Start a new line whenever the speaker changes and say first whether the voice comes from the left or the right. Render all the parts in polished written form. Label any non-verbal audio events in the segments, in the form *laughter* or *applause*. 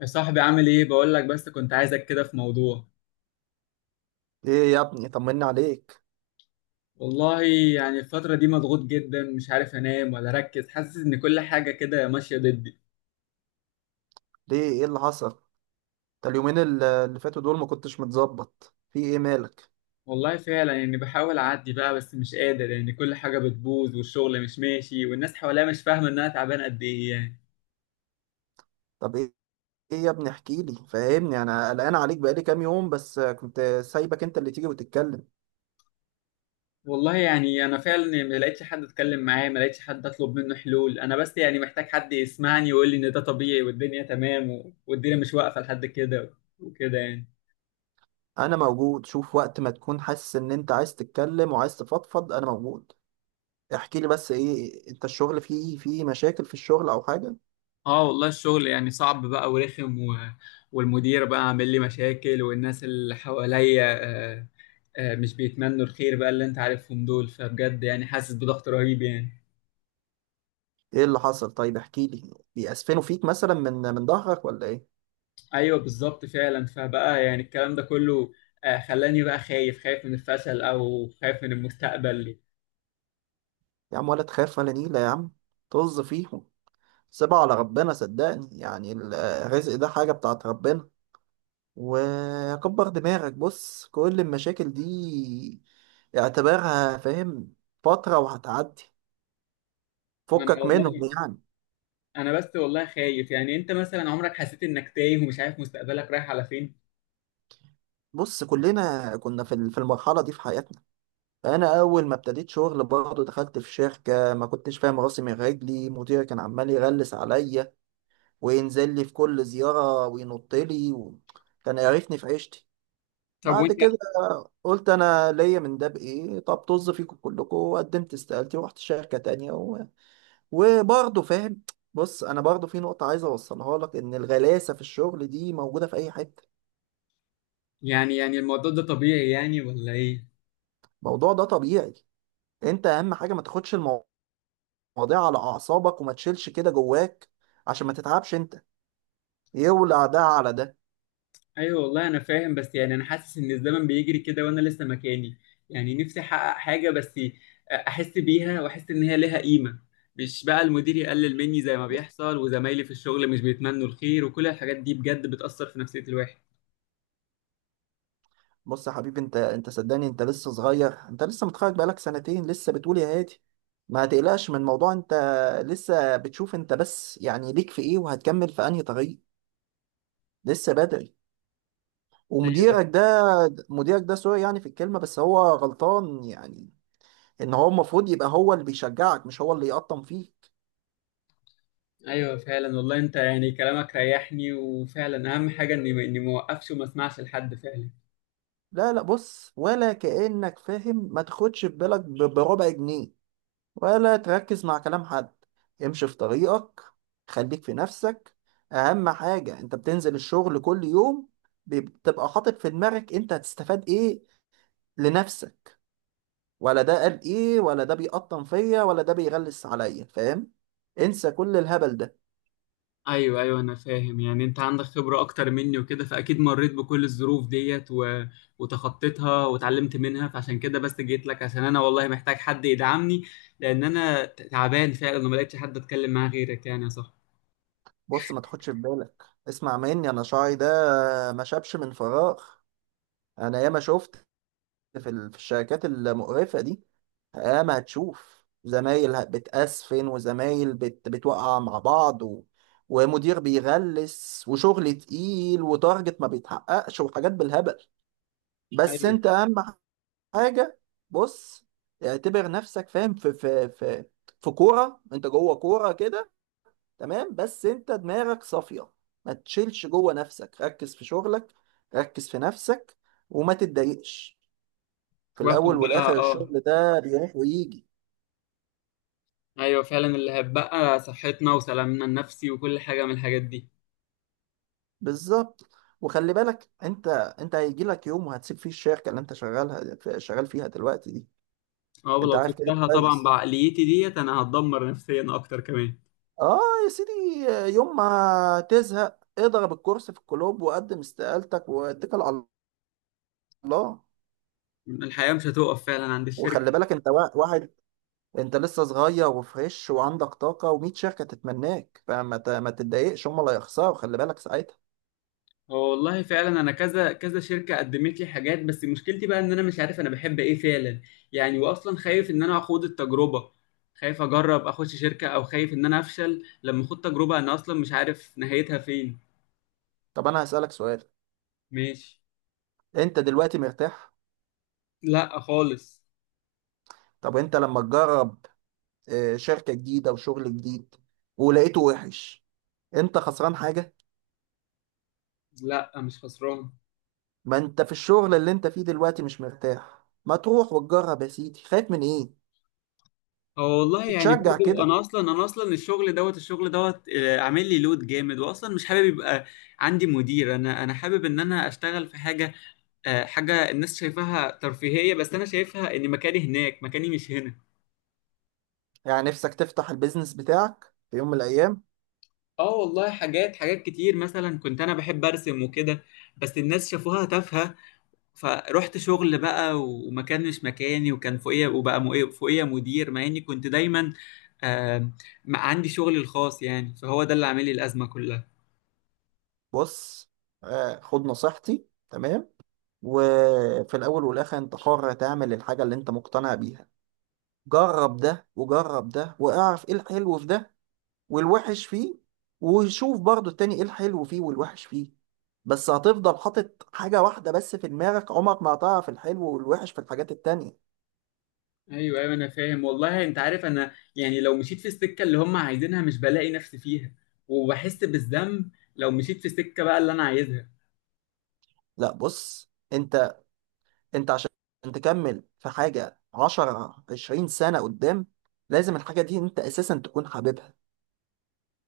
left: يا صاحبي، عامل ايه؟ بقول لك بس كنت عايزك كده في موضوع.
right: ايه يا ابني، طمني عليك.
left: والله يعني الفترة دي مضغوط جدا، مش عارف انام ولا اركز، حاسس ان كل حاجة كده ماشية ضدي.
right: ليه؟ ايه اللي حصل؟ ده اليومين اللي فاتوا دول ما كنتش متظبط في ايه؟ مالك؟
left: والله فعلا، يعني بحاول اعدي بقى بس مش قادر، يعني كل حاجة بتبوظ والشغل مش ماشي والناس حواليا مش فاهمة ان انا تعبان قد ايه يعني.
right: طب ايه؟ ايه يا ابني احكي لي، فاهمني، انا قلقان عليك بقالي كام يوم، بس كنت سايبك انت اللي تيجي وتتكلم.
left: والله يعني انا فعلا يعني ما لقيتش حد اتكلم معاه، ما لقيتش حد اطلب منه حلول، انا بس يعني محتاج حد يسمعني ويقول لي ان ده طبيعي والدنيا تمام والدنيا مش واقفة لحد كده، وكده يعني.
right: انا موجود، شوف وقت ما تكون حاسس ان انت عايز تتكلم وعايز تفضفض انا موجود. احكي لي، بس ايه انت؟ الشغل فيه مشاكل؟ في الشغل او حاجة؟
left: اه والله الشغل يعني صعب بقى ورخم. والمدير بقى عامل لي مشاكل، والناس اللي حواليا آه، مش بيتمنوا الخير بقى، اللي انت عارفهم دول، فبجد يعني حاسس بضغط رهيب يعني.
right: ايه اللي حصل؟ طيب احكي لي، بيأسفنوا فيك مثلا؟ من ظهرك ولا ايه؟
left: ايوه بالظبط فعلا، فبقى يعني الكلام ده كله خلاني بقى خايف، خايف من الفشل او خايف من المستقبل.
right: يا عم ولا تخاف ولا نيلة يا عم، طز فيه، سيبها على ربنا، صدقني يعني الرزق ده حاجة بتاعت ربنا، وكبر دماغك، بص كل المشاكل دي اعتبرها، فاهم، فترة وهتعدي،
left: ما انا
right: فكك منهم
left: والله
right: يعني.
left: انا بس والله خايف، يعني انت مثلا عمرك حسيت انك تايه ومش عارف مستقبلك رايح على فين؟
right: بص كلنا كنا في في المرحلة دي في حياتنا. أنا أول ما ابتديت شغل برضه دخلت في شركة، ما كنتش فاهم راسي من رجلي، مديري كان عمال يغلس عليا، وينزل لي في كل زيارة وينط لي كان يعرفني في عيشتي.
left: طب
right: بعد
left: وانت،
right: كده قلت انا ليا من ده بايه؟ طب طز فيكم كلكم، وقدمت استقالتي ورحت شركه تانية و... وبرضه فاهم، بص انا برضه في نقطه عايز اوصلها لك، ان الغلاسه في الشغل دي موجوده في اي حته.
left: يعني يعني الموضوع ده طبيعي يعني ولا ايه؟
right: الموضوع ده طبيعي، انت اهم حاجه ما تاخدش المواضيع على اعصابك، وما تشيلش كده جواك عشان ما تتعبش انت، يولع ده على ده.
left: ايوه والله انا فاهم، بس يعني انا حاسس ان الزمن بيجري كده وانا لسه مكاني، يعني نفسي احقق حاجه بس احس بيها واحس ان هي لها قيمه، مش بقى المدير يقلل مني زي ما بيحصل، وزمايلي في الشغل مش بيتمنوا الخير، وكل الحاجات دي بجد بتأثر في نفسية الواحد.
right: بص يا حبيبي، انت صدقني انت لسه صغير، انت لسه متخرج بقالك سنتين، لسه بتقول يا هادي. ما هتقلقش من الموضوع انت، لسه بتشوف انت، بس يعني ليك في ايه وهتكمل في انهي طريق، لسه بدري.
left: ايوه،
right: ومديرك ده، مديرك ده، سوري يعني في الكلمة بس هو غلطان يعني، ان هو المفروض يبقى هو اللي بيشجعك، مش هو اللي يقطم فيك.
left: ايوه فعلا والله، انت يعني كلامك ريحني، وفعلا اهم حاجه اني ما اوقفش وما اسمعش لحد فعلا.
right: لا لا، بص، ولا كأنك فاهم، ما تاخدش في بالك بربع جنيه، ولا تركز مع كلام حد، امشي في طريقك، خليك في نفسك. اهم حاجة انت بتنزل الشغل كل يوم، بتبقى حاطط في دماغك انت هتستفاد ايه لنفسك، ولا ده قال ايه، ولا ده بيقطن فيا، ولا ده بيغلس عليا، فاهم؟ انسى كل الهبل ده.
left: ايوه، ايوه انا فاهم، يعني انت عندك خبرة اكتر مني وكده، فاكيد مريت بكل الظروف ديت, وتخطيتها واتعلمت منها، فعشان كده بس جيت لك، عشان انا والله محتاج حد يدعمني، لان انا تعبان فعلا وما لقيتش حد اتكلم معاه غيرك يعني يا صاحبي.
right: بص ما تاخدش في بالك، اسمع مني انا شعري ده ما شابش من فراغ، انا ياما شفت في في الشركات المقرفة دي. اه، ما هتشوف زمايل بتأسفن، وزمايل بتوقع مع بعض ومدير بيغلس، وشغل تقيل، وتارجت ما بيتحققش، وحاجات بالهبل. بس
left: ايوه،
right: انت اهم حاجة، بص، اعتبر نفسك، فاهم، في في في كورة، انت جوه كورة كده، تمام، بس انت دماغك صافية، ما تشيلش جوه نفسك، ركز في شغلك، ركز في نفسك، وما تتضايقش. في
left: واخد
right: الاول
left: بقى
right: والاخر
left: اه.
right: الشغل ده بيروح ويجي.
left: ايوه فعلا، اللي هتبقى صحتنا وسلامنا النفسي وكل حاجة من الحاجات دي.
right: بالظبط، وخلي بالك انت، انت هيجي لك يوم وهتسيب فيه الشركه اللي انت شغالها شغال فيها دلوقتي دي.
left: اه،
right: انت
left: ولو
right: عارف كده
left: سبتها طبعا
right: كويس،
left: بعقليتي ديت انا هتدمر نفسيا اكتر كمان.
right: اه، يا سيدي، يوم ما تزهق اضرب الكرسي في الكلوب وقدم استقالتك واتكل على الله.
left: الحياة مش هتوقف فعلا عند
right: وخلي
left: الشركة.
right: بالك انت واحد، انت لسه صغير وفريش وعندك طاقه و100 شركه تتمناك، فما ما تتضايقش، هم اللي هيخسروا، خلي بالك ساعتها.
left: هو والله فعلا انا كذا كذا شركه قدمت لي حاجات، بس مشكلتي بقى ان انا مش عارف انا بحب ايه فعلا، يعني واصلا خايف ان انا اخوض التجربه، خايف اجرب اخش شركه، او خايف ان انا افشل لما اخوض تجربه انا اصلا مش عارف نهايتها فين.
right: طب انا هسالك سؤال،
left: ماشي.
right: انت دلوقتي مرتاح؟
left: لا خالص.
right: طب انت لما تجرب شركة جديدة وشغل جديد ولقيته وحش، انت خسران حاجة؟
left: لا مش خسران.
right: ما انت في الشغل اللي انت فيه دلوقتي مش مرتاح، ما تروح وتجرب يا سيدي، خايف من ايه؟
left: هو والله يعني
right: تشجع
left: برضو
right: كده،
left: انا اصلا الشغل دوت، الشغل دوت، عامل لي لود جامد، واصلا مش حابب يبقى عندي مدير، انا حابب ان انا اشتغل في حاجه حاجة الناس شايفاها ترفيهية، بس أنا شايفها إن مكاني هناك، مكاني مش هنا.
right: يعني نفسك تفتح البيزنس بتاعك في يوم من الايام؟
left: آه والله، حاجات، حاجات كتير مثلا، كنت أنا بحب أرسم وكده بس الناس شافوها تافهة، فروحت شغل بقى ومكان مش مكاني، وكان فوقيا، فوقيا مدير، مع إني كنت دايما آه ما عندي شغلي الخاص، يعني فهو ده اللي عامل لي الأزمة كلها.
right: بص، خد نصيحتي، تمام؟ وفي الاول والاخر انت حر تعمل الحاجة اللي انت مقتنع بيها، جرب ده وجرب ده واعرف ايه الحلو في ده والوحش فيه، وشوف برضو التاني ايه الحلو فيه والوحش فيه. بس هتفضل حاطط حاجة واحدة بس في دماغك، عمرك ما هتعرف الحلو والوحش في الحاجات التانية.
left: ايوه، ايوه انا فاهم والله، انت عارف انا يعني لو مشيت في السكه اللي هم عايزينها مش بلاقي نفسي فيها، وبحس بالذنب. لو مشيت في السكه بقى اللي انا عايزها.
right: لا بص انت عشان تكمل في حاجة 10 20 سنة قدام لازم الحاجة دي انت اساسا تكون حاببها،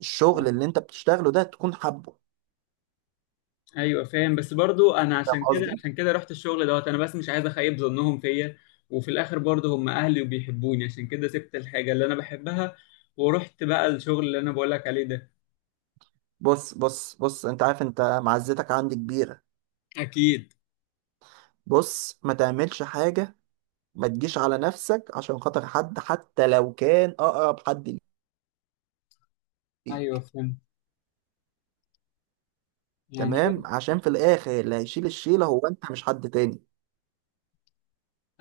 right: الشغل اللي انت بتشتغله ده تكون حابه،
left: ايوه فاهم، بس برضو انا
right: فاهم
left: عشان كده،
right: قصدي؟
left: عشان كده رحت الشغل دوت، انا بس مش عايز اخيب ظنهم فيا، وفي الاخر برضو هم اهلي وبيحبوني، عشان كده سبت الحاجه اللي انا بحبها ورحت بقى الشغل اللي انا بقولك عليه ده.
right: بص بص بص، انت عارف انت معزتك عندي كبيرة.
left: اكيد.
right: بص ما تعملش حاجة، ما تجيش على نفسك عشان خاطر حد، حتى لو كان اقرب حد
left: ايوه
right: ليك،
left: فهمت يعني.
right: تمام؟ عشان في الاخر اللي هيشيل الشيله هو انت، مش حد تاني.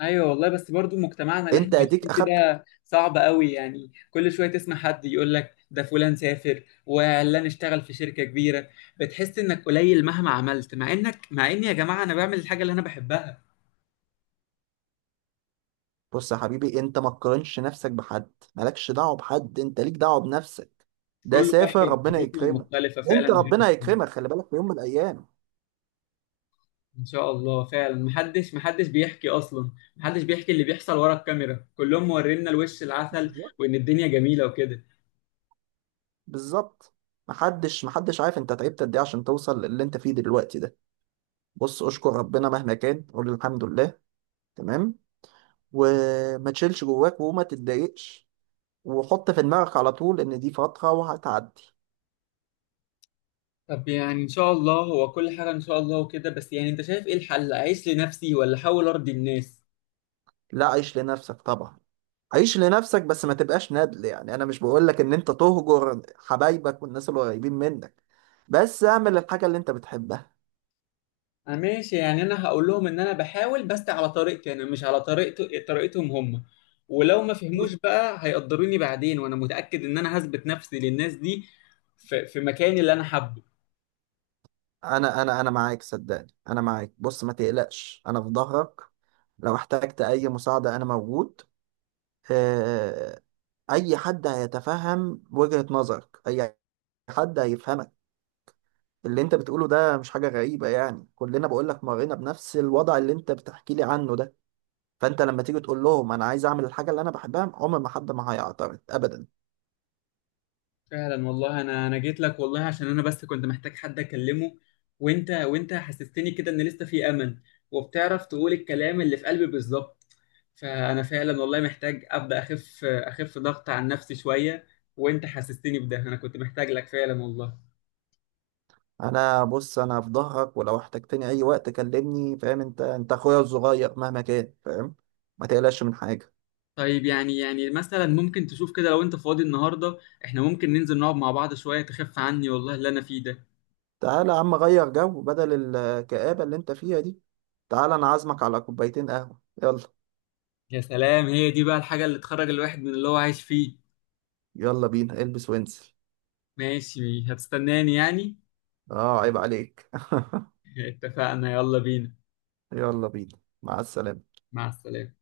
left: ايوه والله، بس برضو مجتمعنا اللي احنا
right: انت اديك
left: عايشين فيه
right: اخدت.
left: ده صعب قوي، يعني كل شويه تسمع حد يقول لك ده فلان سافر وعلان اشتغل في شركه كبيره، بتحس انك قليل مهما عملت، مع انك، مع ان يا جماعه انا بعمل الحاجه اللي انا بحبها.
right: بص يا حبيبي، انت ما تقارنش نفسك بحد، مالكش دعوه بحد، انت ليك دعوه بنفسك، ده
left: كل
right: سافر
left: واحد
right: ربنا
left: ظروفه
right: يكرمه،
left: مختلفة فعلا
right: انت
left: غير
right: ربنا
left: التاني.
right: هيكرمك خلي بالك، في يوم من الايام.
left: إن شاء الله فعلا، محدش، محدش بيحكي أصلا، محدش بيحكي اللي بيحصل ورا الكاميرا، كلهم مورينا الوش العسل
right: بالظبط.
left: وإن الدنيا جميلة وكده.
right: بالظبط. محدش محدش عارف انت تعبت قد ايه عشان توصل للي انت فيه دلوقتي ده. بص اشكر ربنا مهما كان، قول الحمد لله، تمام، وما تشيلش جواك، وما تتضايقش، وحط في دماغك على طول ان دي فترة وهتعدي.
left: طب يعني إن شاء الله، هو كل حاجة إن شاء الله وكده، بس يعني أنت شايف إيه الحل، أعيش لنفسي ولا أحاول أرضي الناس؟
right: لا، عيش لنفسك طبعا، عيش لنفسك بس ما تبقاش ندل، يعني انا مش بقولك ان انت تهجر حبايبك والناس اللي قريبين منك، بس اعمل الحاجة اللي انت بتحبها.
left: أنا ماشي، يعني أنا هقول لهم إن أنا بحاول، بس على طريقتي أنا، مش على طريقتهم هم، ولو ما فهموش بقى هيقدروني بعدين، وأنا متأكد إن أنا هثبت نفسي للناس دي في مكاني اللي أنا حابه.
right: انا معاك، صدقني انا معاك، بص ما تقلقش انا في ظهرك، لو احتجت اي مساعدة انا موجود. آه، اي حد هيتفهم وجهة نظرك، اي حد هيفهمك، اللي انت بتقوله ده مش حاجة غريبة، يعني كلنا، بقول لك، مرينا بنفس الوضع اللي انت بتحكي لي عنه ده، فانت لما تيجي تقول لهم انا عايز اعمل الحاجة اللي انا بحبها، عمر ما حد ما هيعترض ابدا.
left: فعلا والله، انا جيت لك والله، عشان انا بس كنت محتاج حد اكلمه، وانت حسستني كده ان لسه في امل، وبتعرف تقول الكلام اللي في قلبي بالظبط، فانا فعلا والله محتاج ابدا اخف، اخف ضغط عن نفسي شويه، وانت حسستني بده، انا كنت محتاج لك فعلا والله.
right: انا، بص، انا في ظهرك، ولو احتجتني اي وقت كلمني، فاهم انت، انت اخويا الصغير مهما كان، فاهم، ما تقلقش من حاجة.
left: طيب يعني، يعني مثلا ممكن تشوف كده لو انت فاضي النهارده، احنا ممكن ننزل نقعد مع بعض شويه تخف عني والله اللي انا فيه ده.
right: تعالى يا عم غير جو، بدل الكآبة اللي انت فيها دي، تعالى انا عازمك على كوبايتين قهوة، يلا.
left: يا سلام، هي دي بقى الحاجه اللي تخرج الواحد من اللي هو عايش فيه.
right: يلا بينا، البس وانزل.
left: ماشي، هتستناني يعني؟
right: اه عيب عليك.
left: اتفقنا، يلا بينا.
right: *laughs* يلا بينا، مع السلامة.
left: مع السلامة.